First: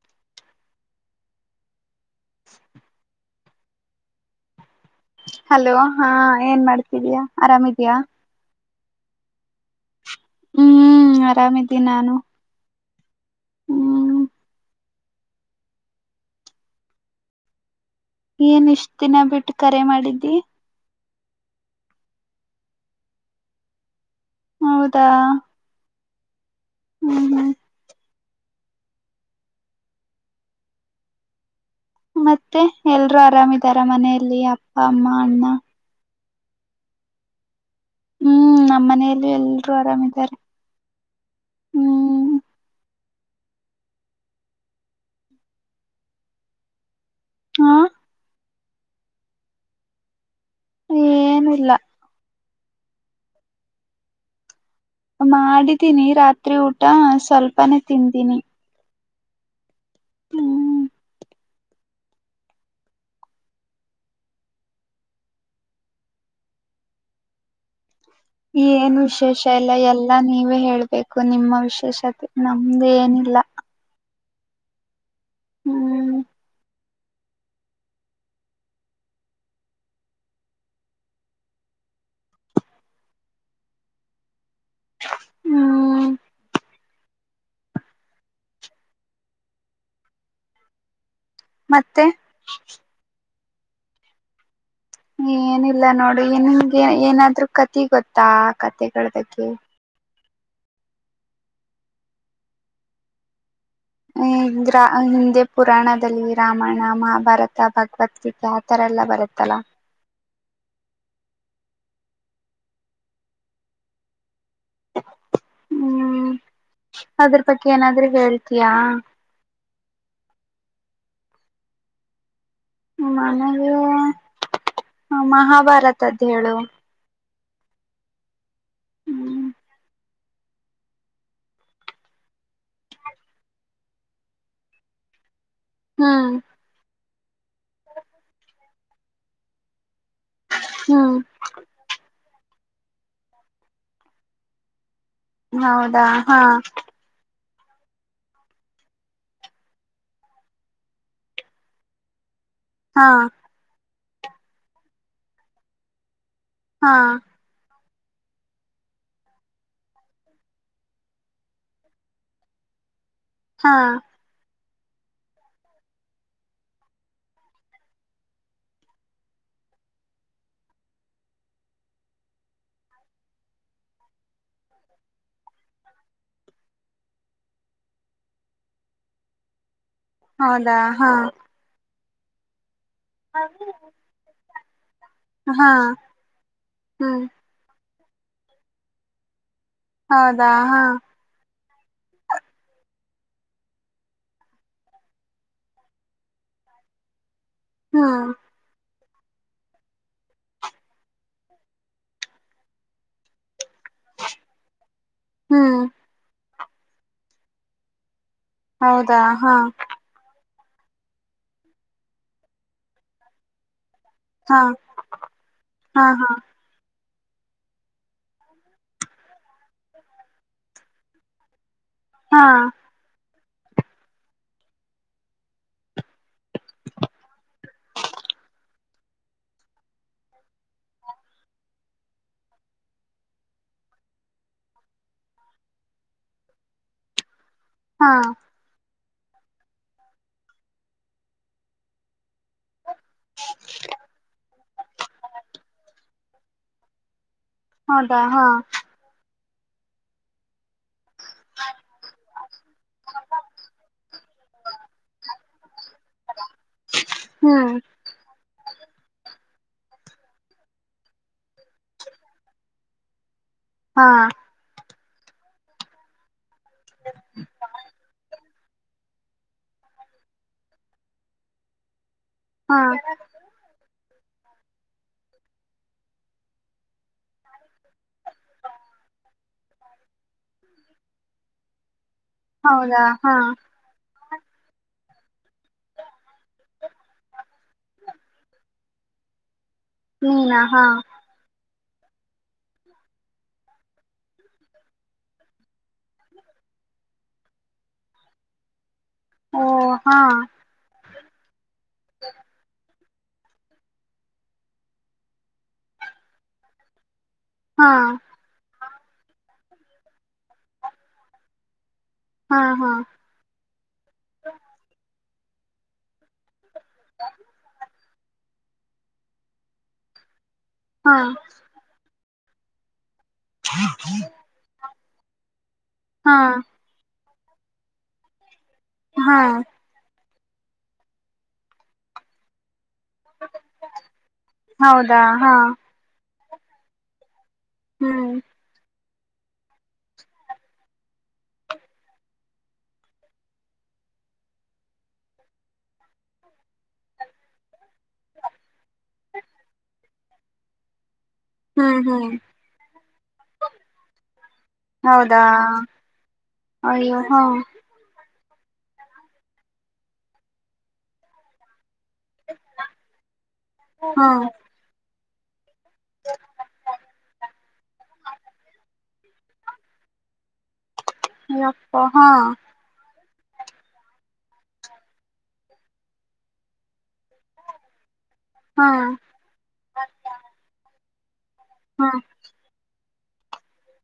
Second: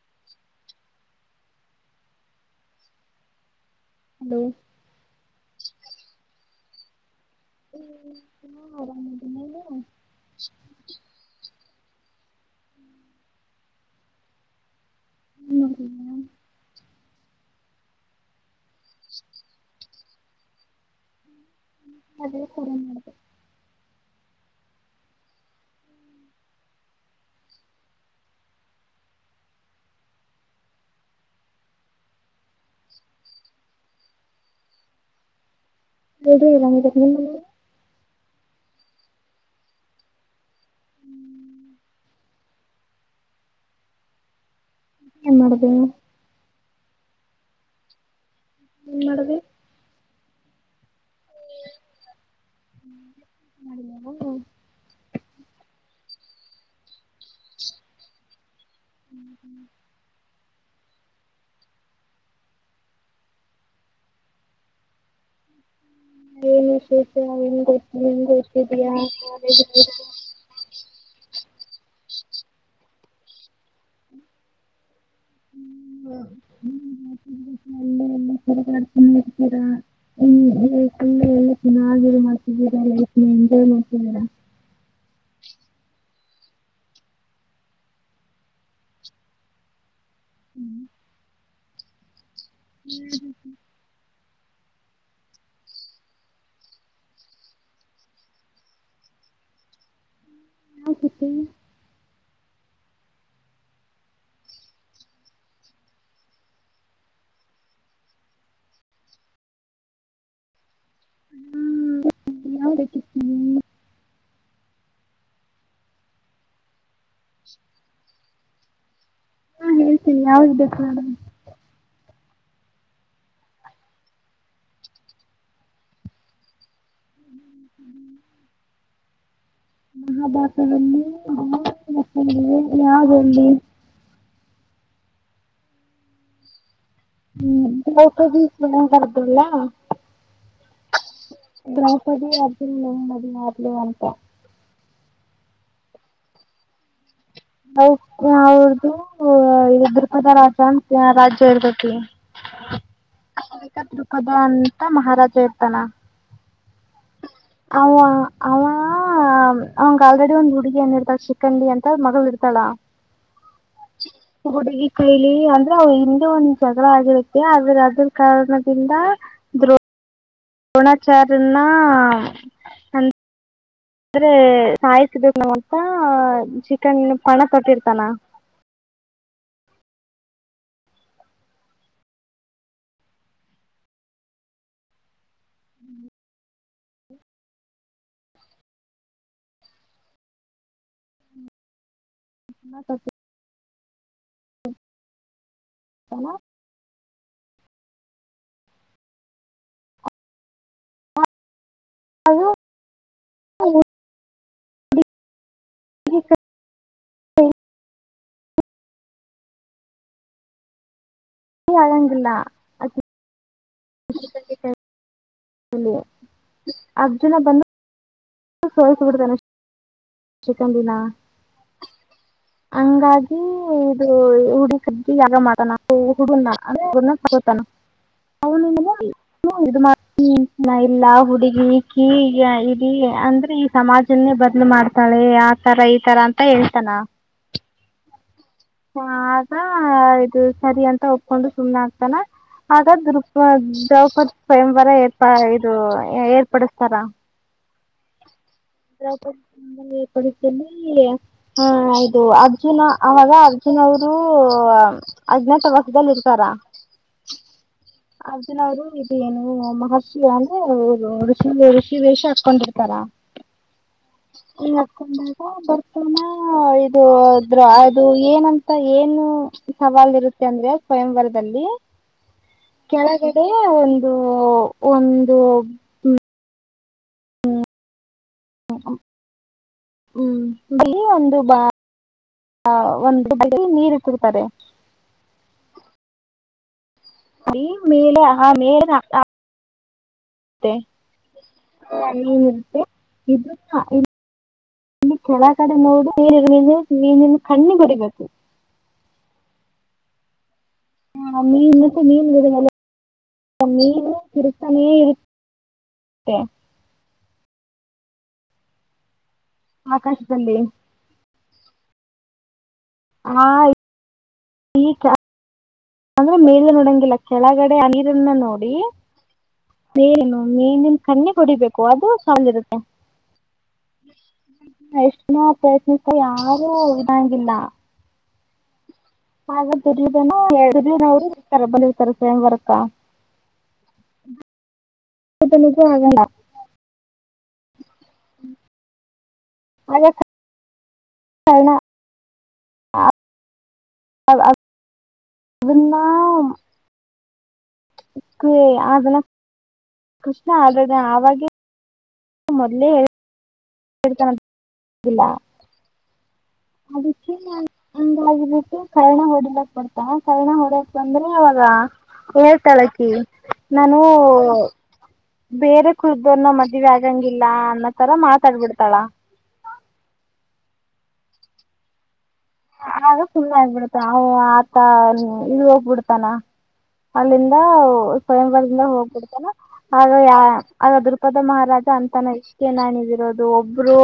[inaudible] [inaudible] Hello hello ಹಾ ಏನ್ ಮಾಡ್ತಿದಯಾ ಆರಾಮಿದ್ಯಾ ಹ ಆರಾಮದ ಹ್ಮ್ ಆರಾಮಿದ್ದೀನಿ ನಾನು ಹ್ಮ್ [inaudible] ಏನ್ ಇಷ್ಟ ದಿನ ಬಿಟ್ಟು ಕರೆ ಮಾಡಿದ್ದಿ ಆದ್ರ ಕೂಡ ಮಾಡಬೇಕ ಹೌದಾ ಹ್ಮ್ ಹ್ಮ್ ಮತ್ತೆ ಎಲ್ರರು ಆರಾಮಿದಾರ ಮನೆಯಲ್ಲಿ ಅಪ್ಪ ಅಮ್ಮ ಅಣ್ಣ ಎದು ಇಲ್ಲ ನೀ ಹ್ಮ್ ನಮ್ಮ್ ಮನೆಯಲ್ಲಿ ಎಲ್ರರು ಆರಾಮಿದ್ದಾರೆ ಹ್ಮ್ ಮಾಡದ ಹಾ ಏನ್ ಮಾಡದೆ ಏನಿಲ್ಲ ಮಾಡಿದೀನಿ ರಾತ್ರಿ ಊಟ ಸ್ವಲ್ಪನೆೇ ತಿಂದೀನಿ ಹ್ಮ್ ಶೇಷ ಏನ್ ವಿಶೇಷ ಇಲ್ಲ ಎಲ್ಲಾ ನೀವೇ ಹೇಳ್ಬೇಕು ನಿಮ್ಮ ವಿಶೇಷತೆ ನಮ್ದ ಏನಿಲ್ಲ ಹ್ಮ್ ತಿನ್ನ ಇರ್ತೀರಾ ಈ ಕಲ್ಲ ಎಲ್ಲ ಚನ್ನಾಗಿ ಮಾಡ್ತಿದ್ದರಲ್ಲ ಎಟ ಮತ್ತಡ ಹ್ಮ್ [inaudible] ಮತ್ತೆ ಏನಿಲ್ಲ ನೋಡಿ ನಿಮ್ಗೆ ಏನಾದ್ರ ಕತಿ ಗೊತ್ತಾ ಕತೆಗಳದಕ್ಕೆ ಯಾವ್ ಕಥೆ ಹ [inaudible] ಹಿಂದೆ ಪುರಾಣದಲ್ಲಿ ರಾಮಾಯಣ ಮಹಾಭಾರತ ಭಗವದ್ಗೀತೆ ಆತರ ಎಲ್ಲ ಬರುತ್ತಲ್ಲ ಹ್ಮ [unintelligible] ಹ್ಮ್ ಅದ್ರ ಬಗ್ಗೆ ಏನಾದ್ರೂ ಹೇಳ್ತಯಾ ಕೇಳ್ತೀನಿ ಯಾವಾಗ ಬೇಕು ನಡ [unintelligible] ಮನಗೆ ಮಹಾಭಾರತ ಅದ್ದ್ ಹೇಳು ಹ್ಮ್ [inaudible] ಮಹಾಭಾಷದಲ್ಲಿ ಆ ಲಕ್ಷಣ ಆಗಲ್ಲಿ [inaudible] ಹ್ಮ್ ಹ್ಮ್ ಟದ ಬಾರ್ದಲ್ಲ [unintelligible] ಹ್ಮ್ ದ್ರೌಪದಿ ಅರ್ಜುನ್ ಮುಮದ [unintelligible] ಮಾರ್ಲಿ ಅಂತ ಹೌದಾ ಹಾ ನ ಅವ್ರ್ದ ದೃಪದ ರಾಜ ಅಂತ ರಾಜ್ಯ ಇರ್ತತಿವಿ [unintelligible] ಹಾ ಪದ [unintelligible] ಅಂತ ಮಹಾರಾಜ ಇರ್ತಾನ ಹಾ ಅವ ಅವ ಅವಂಗ ಆಲ್ರೆಡಿ ಒಂದ್ ಹುಡುಗಿ ಏನ ಇರ್ತಾರ ಚಿಕ್ಕಂಡಿ ಅಂತ ಮಗಳ ಇರ್ತ ಇರ್ತಾಳ ಹಾ ಹುಡುಗಿ ಕೈಲಿ ಅಂದ್ರೆ ಅವ ಹಿಂದೆ ಒಂದ್ ಜಗಳ ಆಗಿರುತ್ತೆ ಅದ್ರ ಅದ್ರ ಕಾರಣದಿಂದ ದೋ ದ್ರೋಣಾಚಾರನ್ನ ಅ ಆದ್ರೆ ಸಾಯಿಸಬೇಕು ನ್ಂತ ಚಿಕನ್ ಪಣ ತೊಟ್ಟಿರ್ತಾನ [unintelligible] [inaudible] ಹೌದಾ ಹಾ ಹ [unintelligible] ಹಾ ಹ್ಮ್ ಹೌದಾ ಹಾ ತ [unintelligible] ಹನ [unintelligible] ಹಾ ಹಾ ಅದುದು [unintelligible] ಹ್ಮ್ ಹ ಸ [unintelligible] ಹೌದಾ ಹಾ ಅಳಂಗಿಲ್ಲ ಅ [unintelligible] ಹಾ ಹಾ ಹಾ ಅರ್ಜುನ ಬಂದು ಸೋಸ ಬಿಡ್ತಾನೆ ಶಿಕಂಡಿನ ಹಾ ಹ ಇದು ಹುಡಿ ಸಜಜಿ ಯಾಗ ಮಾಡ ನಾವು ಹುಡ ಹು ತಗೋತಾನ ಅವನಿಂದ [unintelligible] ಹ್ಮ ಇದು ಮಾಡ ಎಲ್ಲಾ ಹುಡುಗಿ ಕೀ ಇಡ ಅಂದ್ರೆ ಈ ಸಮಾಜ ನ್ನೆ ಬದ್ಲು ಮಾಡ್ತಾಳೆ ಆ ತರ ಈ ತರ ಅಂತ ಹೇಳ್ತಾನ ಹಾ ಆಗ ಇದು ಸರಿ ಅಂತ ಒಪ್ಕೊಂಡು ಸುಮ್ನೆ ಆಗ್ತಾನ ಆಗ ದಪ ದ್ರೌಪದಿ ಸ್ವಯಂವರ ಏರ್ಪಾ ಇದು ಏರ್ಪಡಿಸತಾರ [unintelligible] ಹೌದಾ ಹಾ ನೇ ಪಡಿತಲ್ಲಿ ಹಾ ಇದು ಅರ್ಜುನ ಅವಾಗ ಅರ್ಜುನ್ ಅವರು ಅದ್ನ ತ ಇದಲ್ಲಿ ಇರ್ತಾರ ಹ್ಮ್ ಅ ಅವರು ಏನು ಮಹರ್ಷಿ ಅಂದ್ರೆ ಋಷಿ ವೇಷ ಹಾಕೊಂಡಿರ್ತಾರ [inaudible] ಹಾ ಹಂ ಈ ಹಕೊಂಡಾಗ ಬರ್ತಾನ ಇದು [unintelligible] ಅದು ಏನಂತ ಮತ್ತ ಏನು ಸವಾಲ್ ಇರುತ್ತೆ ಅಂದ್ರೆ ಸ್ವಯಂವರದಲ್ಲಿ ಹಾ ಕೆಳಗಡೆ ಒಂದು ಒಂದು ಹ್ಮ ಹ್ಮ್ ಬಿಳಿ ಒಂದು ಬಾ ಹಂ ಹೌದಾ ಹಾ ಒಂದು ನೀರು [unintelligible] ನೀ ಮೇಲೆ ಹಾ ಮೇಲೆ ಹ್ಮ್ ಅಹ [unintelligible] ಇ ಕೆಳಗಡೆ ನೋಡು ನೀ ನೀನಿ ಕಣ್ಣಿಗ್ ಓಡಿಬೇಕು ಓ ಹಂ [unintelligible] ನೀರು ತಿರ್ಗ್ತಾನೆ ಇರುತ್ತೆ ಹಾಂ ಆಕಾಶ್ದಲ್ಲಿ ಹಾ ಹಾ ಹಾಂ [unintelligible] ಅಂದ್ರೆ ಮೇಲೆ ನೋಡಂಗಿಲ್ಲ ಕೆಳಗಡೆ ಅ ನೀರನ್ನ ನೋಡಿ [unintelligible] ಮೇನನ್ ಹಾ ಕಣ್ಣಿಗ್ ಹೊಡಿಬೇಕು ಅದು ಸ್ಟ್ರಾಂಗ್ ಇರುತ್ತೆ [inaudible] ಇ ಪ್ರಯತ್ನಿಸ್ತಾ ಹಾ ಯಾರು ಇದಾಗಿಲ್ಲ ಹಾ ಹಾಗೆ [unintelligible] ರು ಇರ್ತ ಬಲಿರ್ತಾರೆ ಸೋಮವಾರಕ್ಕ ಹೌದು ತನಕೂ ಹೋಗಲ್ಲ ಹ್ಮ್ [unintelligible] ಕರ್ಣ [unintelligible] [inaudible] ಇಲ್ಲ ಕ್ ಅಗಲ್ಲ ಕೃಷ್ಣ ಆದ [unintelligible] ಹ್ಮ್ ಹ್ಮ್ [unintelligible] ಹೌದಾ ಅಯ್ಯೋ ಅದಿಕ್ಕೆ ಹಾ ನನ್ ಹಂಗ್ [unintelligible] ಕರ್ಣ ಹೊಡಿಲಕ್ ಬರ್ತಾ ಕರ್ಣ ಹೊಡಕ್ ಬಂದ್ರೆ [unintelligible] ಹೇಳ್ತಾಳಕಿ ನಾನು ಹಾ ಬೇರೆ ಕುಗೊರ್ನನ್ನ ಮದ್ವೆ ಆಗಂಗಿಲ್ಲ ಅನ್ನೋತರ ಮಾತಾಡ್ಬಿಡ್ತಾಳ [inaudible] ಯಪ್ಪ ಹಾ ಸುಮ್ನ್ ಆಗ್ ಬಿಡತ ಅವ ಆತ ಇಳೋಗ್ಬಿಡ್ತಾನ ಅಲ್ಲಿಂದ ಸ್ವಯಂಬಾರದಿಂದ ಹಾ ಹೋಗ್ಬಿಡ್ತೇನ ಆಗ [unintelligible] ಮಹಾರಾಜ ಹಾ ಅಂತಾನ ಇಷ್ಟೇ ನಾಣಿದಿರೋದು ಅದು ಒಬ್ಬರು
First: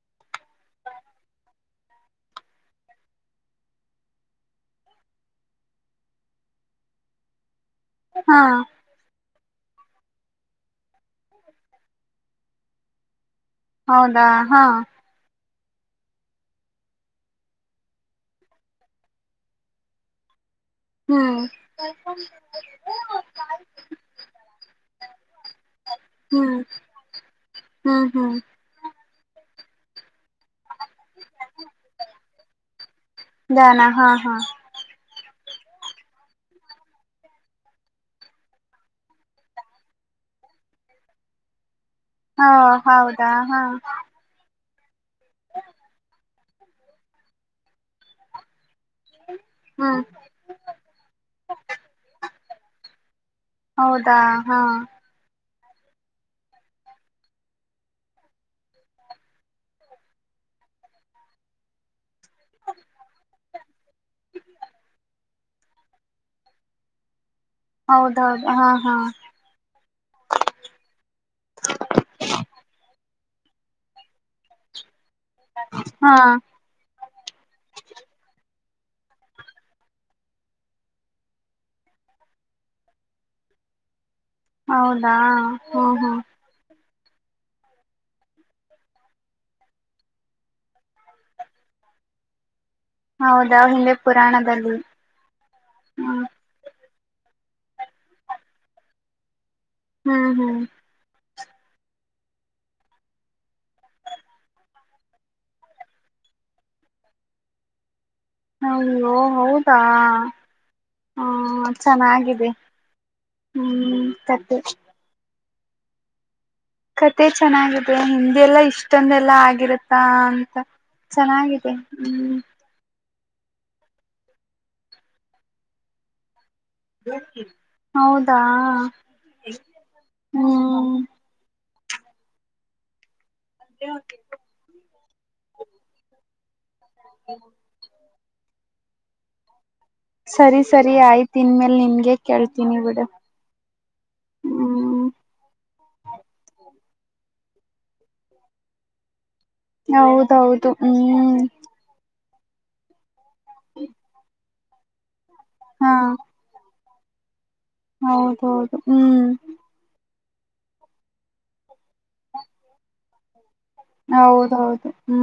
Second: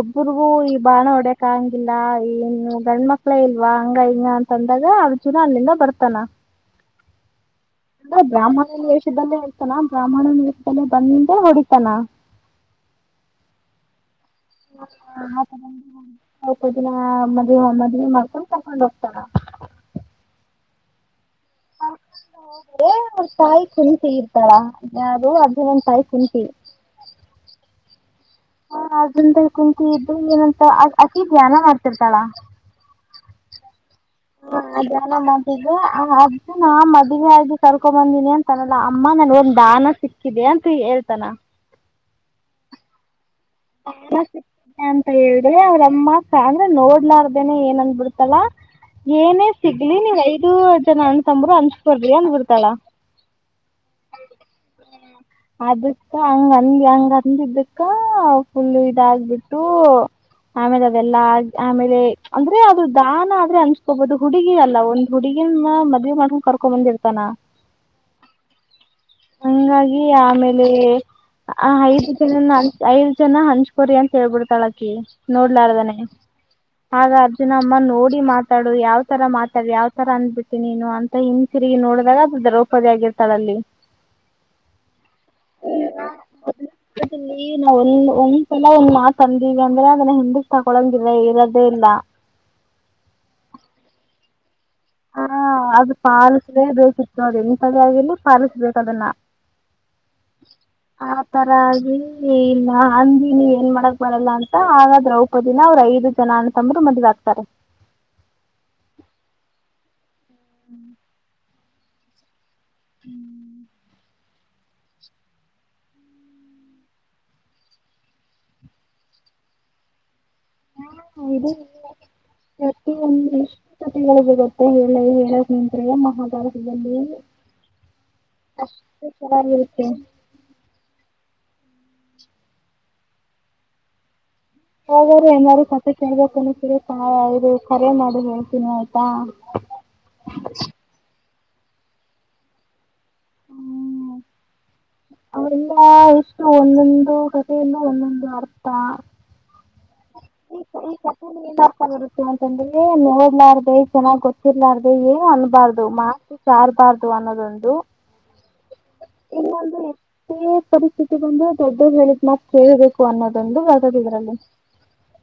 ಒಬ್ರಗೂ ಈ ಬಾಣ ಹೊಡಕ್ಂಗಿಲ್ಲ ಏನು ಗಂಡ್ಮಕ್ಳ ಇಲ್ವಾ ಹಂಗ ಹಿಂಗ ಅಂತ ಅಂದಾಗ ಅರ್ಜುನ ಅಲ್ಲಿಂದ ಬರ್ತಾನ ಅಂದ ಹಾ ಬ್ರಾಹ್ಮಣ ವೆಷದಲ್ಲೆ ತನ ಬ್ರಾಹ್ಮಣ ವೇಷದಲ್ಲಿ ಬಂದು ಹೊಡಿತನ ಹೌದಾ ಹಾ ಸ್ವಲ್ಪ ದಿನ ಮದ್ವೇ ಮದ್ವೆ ಮಾಡ್ಕೊಂಡು ಕರ್ಕೊಂಡು ಹೋಗ್ತಾನ [inaudible] ಬರಕೊಂಡ. [inaudible] ಇಲ್ಲ ಅವ್ರ ತಾಯಿ ಕುಂಟಿ ಇರ್ತಾರಾಳ್ ಯಾವ್ದೋ ಅದು ಒಂದ ತಾಯಿ ಕುಂಟಿ. [inaudible] [inaudible] ಹ ಹಾ ನಾಲ್ಕ ಜನದಲ್ಲಿ ಕುಂಟಿ ಇದ್ದು ಏನಂತ ಅಕೀ ಧ್ಯಾನ ಮಾಡ್ತಿರ್ತಾಳ. [inaudible] ಜ್ಞಾನ ಹಾ ಹಾ [inaudible] ಈಗ ಅ ಅರ್ಜುನಾ ಮದುವೆ ಆಗಿ ಕರ್ಕೊ ಬಂದೀನಿ ಅಂತನಲ್ಲ ಅಮ್ಮ ನನ್ಗೊಂದ್ ದಾನ ಸಿಕ್ಕಿದೆ. ಎಂತು ಹೇಳ್ತನಾ. ಹಾ ಹೌದಾ ಹಾ ಹೇಳದೇ ಅವ್ರಮ್ಮ ಸಾಂದ್ರೆ ನೋಡ್ಲಾರ್ದೇನೆ ಏನ್ಂದ ಬಿಡ್ತಲ್ಲಾ. ಏನೇ ಸಿಗ್ಲಿ ಹ್ಮ್ ನೀವ್ ಐದು ಜನ ಅನತಂಬರು ಹಂಚಕೊರಿ ಅಂದ್ಬಿಡ್ತಾಳ. ಹೌದಾ ಹಾ ಅದಕ್ಕ ಹಂಗಂದ ಹೆಂಗ್ ಅಂದಿದ್ದಕ್ಕ ಫುಲ್ ಇದಾಗ ಬಿಟ್ಟು ಆಮೇಲೆ ಅದೆಲ್ಲಾ ಆ ಆಮೇಲೆ ಅಂದ್ರೆ ಅದು ದಾನ ಆದ್ರೆ ಅನ್ಸ್ಕೋಬಹುದು ಹುಡುಗಿ ಅಲ್ಲ ಒಂದ ಹುಡುಗಿ ಹಿನ್ಮ್ ಮದ್ವಿ ಮಾಡಕೊಂಡ ಕರ್ಕೊ ಬಂದಿರ್ತಾನ? ಹೌದ ಹೌದ ಹಾ ಹಾ ಹಂಗಾಗಿ ಆಮೇಲೆ ಆ ಹೆದು ಜನನ ಐದ ಜನ ಹಂಚ್ಕ ಕೊರಿ ಅಂತ ಹೇಳ್ಬಿಡ್ತಾಳ ಆಕಿ ನೋಡ್ಲಾರ್ದಾನೆ ಹಾ ಆಗ ಅರ್ಜುನ ಅಮ್ಮ ನೋಡಿ ಮಾತ ಮಾತಾಡು ಯಾವ ತರ ಮಾತಾಡಲಿ ಯಾವ ತರ ಅಂದ್ಬಿಟ್ಟು ನೀನು ಅಂತ ಹಿಂದ ತಿರುಗಿ ನೋಡಿದಾಗ ಅದು ದ್ರೌಪದಿ ಆಗಿರ್ತಾಳ ಅಲ್ಲಿ. [unintelligible] ಹೌದಾ ಹ ಹ ನೀ ಮೋಲಿನು ಒಂದ್ಸಲ ಒಂದ್ ಮಾತ್ ಅಂದಲ ಅಂದ್ರ ಅದನ್ನ ಹಿಂದಕ್ ತಕೊಳಂಗಿಲ್ಲ ಇರದೇ ಇಲ್ಲ? ಹೌದಾ ಹಿಂದೆ ಪುರಾಣದಲ್ಲಿ, ಹಾ ಅದು ಹ್ಮ್ ಪಾಲಿಸಲೇ ಬೇಕಿತ್ತು ಅದು ಈ ಪದ ಆಗಿರಲಿ ಪಾಲಿಸಬೇಕ್ ಅದನ್ನ ಹು ಹು ಇತರ ಆಗಿ ಏ ಇಲ್ಲ ಹಂದೀ ನೀ ಏನ್ ಮಾಡಕ್ ಬರಲ್ಲ ಅಂತ ಆಗ ದ್ರೌಪದಿನ ಅವ್ರ ಐದು ಜನ ಅಣ್ಣತಂಬರು ಮದುವೆ ಆಗ್ತಾರೆ. ಅಯ್ಯೋ ಹೌದಾ? ಹ ಚೆನ್ನಾಗಿದೆ ಹು ಸದ್ದೇ, ಕತೆ ಚೆನ್ನಾಗಿದೆ ಹಿಂದಿಲ್ಲಾ ಇಷ್ಟಂದೆಲ್ಲಾ ಆಗಿರತ್ತಾ. ತ್ತ ಚೆನ್ನಾಗಿದೆ ಹೂ ಈ ಒಂದರ ಎಷ್ಟ ಹೊತ್ತಿಗೆ ಏಳುದು ಗೊತ್ತಾ ಹೇಳ್ಳೆ ಹೇಳಕ್ ನಿಂತರೆ ಮಹಾಭಾರತ ಈಗ ನೋವು ಹೌದಾ ಅಷ್ಟೆ ಚೆನ್ನಾಗಿರುತ್ತೆ. [inaudible] ಹ್ಮ್ ಅದಕ್ಕೆ ಅವರ ತಿನ್ನಕೊಂಡ, ಹೌಗೋರೆ ಏಲಾರೋ ಕತೆ ಕೇಳ್ಬೇಕ ಅನತರಿ ಇದು ಕರೆ ಮಾಡಿ. ಹೊಟ್ಟಿ ನೋವುತ್ತಾ? ಸರಿ ಸರಿ ಆಯ್ತ ಇನ್ ಮೇಲ್ ನಿಮ್ಮ ಗೆ ಕೇಳ್ತೀನಿ ಬಿಡ. ಹು ಹು ಅವೆಲ್ಲ ಇಟ್ಟು ಒಂದೊಂದು ಕಥೆಯಲ್ಲ ಒಂದೊಂದು ಅರ್ಥ? ಹೌದೌದು ಹ್ಮ್ [unintelligible] [inaudible] ಯಾಕ್ ಅಂದ್ರೆ ನೋಡಲ್ಲ ಆರದೇ ಚೆನ್ನಾಗ್ ಗೊತ್ತಿರ್ಲಾದೇ ಏ ಅನ್ಬಾರ್ದು ಮಾತು ಸಾರಬಾರ್ದು? ಅಥವಾ ಅನ್ನೋದು. ಹೌದ ಹೌದ ಹು ಈ ಪರಿಸ್ಥಿತಿ ಬಂದು ದೊಡ್ಡರ ಹೇಳಿದ್ ಮಾತಾ ಕೇಳಬೇಕು ಅನ್ನೋದೊಂದು ವಗದ ಇದ್ರಲ್ಲಿ. ಹೌದ ಹೂ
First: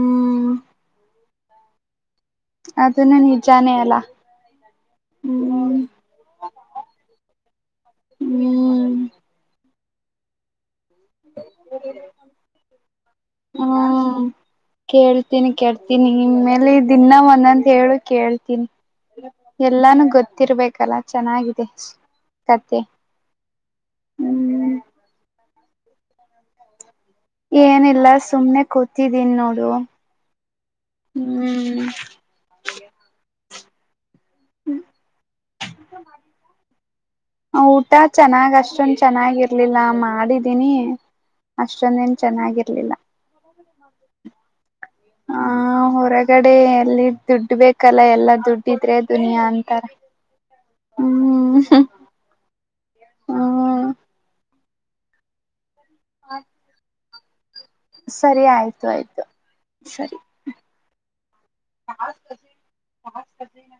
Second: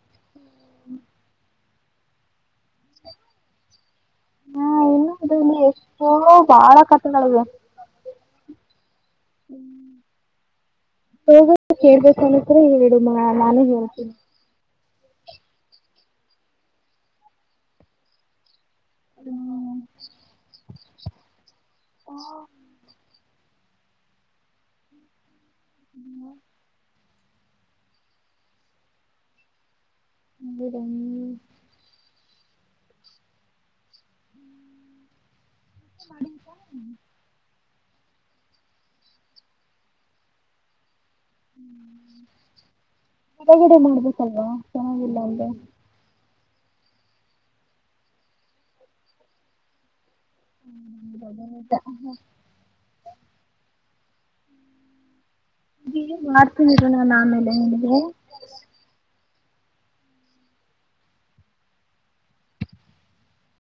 ಅದುನೇ ನಿಜಾನೇ ಅಲ್ಲ ಹಾ ಇನ್ನು ಹೂ ಹಲೋ ಹ್ಮು [unintelligible] ನಾನು ಹ್ಮ್ ಹೇಳ್ತೀನಿ. ಕೇಳ್ತೀನಿ ಕೇಳ್ತೀನಿ ಇನ್ನಮೇಲೆ ದಿನ್ನ ಒಂದೊಂದು ಹೇಳು ಕೇಳ್ತೀನಿ. ಎಲ್ಲಾನೂ ಗೊತ್ತಿರ್ಬೇಕಲ್ಲ ಚೆನ್ನಾಗಿದೆ ಕಥೆ. ಹ್ಮು [unintelligible] ಏನಿಲ್ಲ ಸುಮ್ನೆ ಕೂತಿದ್ದೀನಿ ನೋಡು. ಬಿಡುಗಡೆ ಹ್ಮು [unintelligible] ಆ ಊಟ ಚೆನ್ನಾಗ್ ಅಷ್ಟೊಂದ್ ಚೆನ್ನಾಗಿರ್ಲಿಲ್ಲ ಮಾಡಿದೀನಿ. ಅಷ್ಟೊಂದೇನ್ ಚೆನ್ನಾಗಿರ್ಲಿಲ್ಲ. ಕೆಳಗಡೆ ಮಾಡ್ಬೇಕಲ್ವಾ ಚೆನ್ನಾಗಿಲ್ಲ ಅಂದ್ರೆ. ಕಡೆ ಎಲ್ಲಿ ದುಡ್ಡ್ ಬೇಕಲ್ಲ ಎಲ್ಲಾ ದುಡ್ಡಿದ್ರೆ ದುನಿಯಾ ಅಂತಾರ. ಹ್ಮ್ ಹ್ಮು [unintelligible] ಹ್ಮ್ ಏನ್ ಮಾಡ್ತಿದೀರಾ [unintelligible] ಸರಿ ಆಯ್ತು ಆಯ್ತು. ಸರಿ [unintelligible]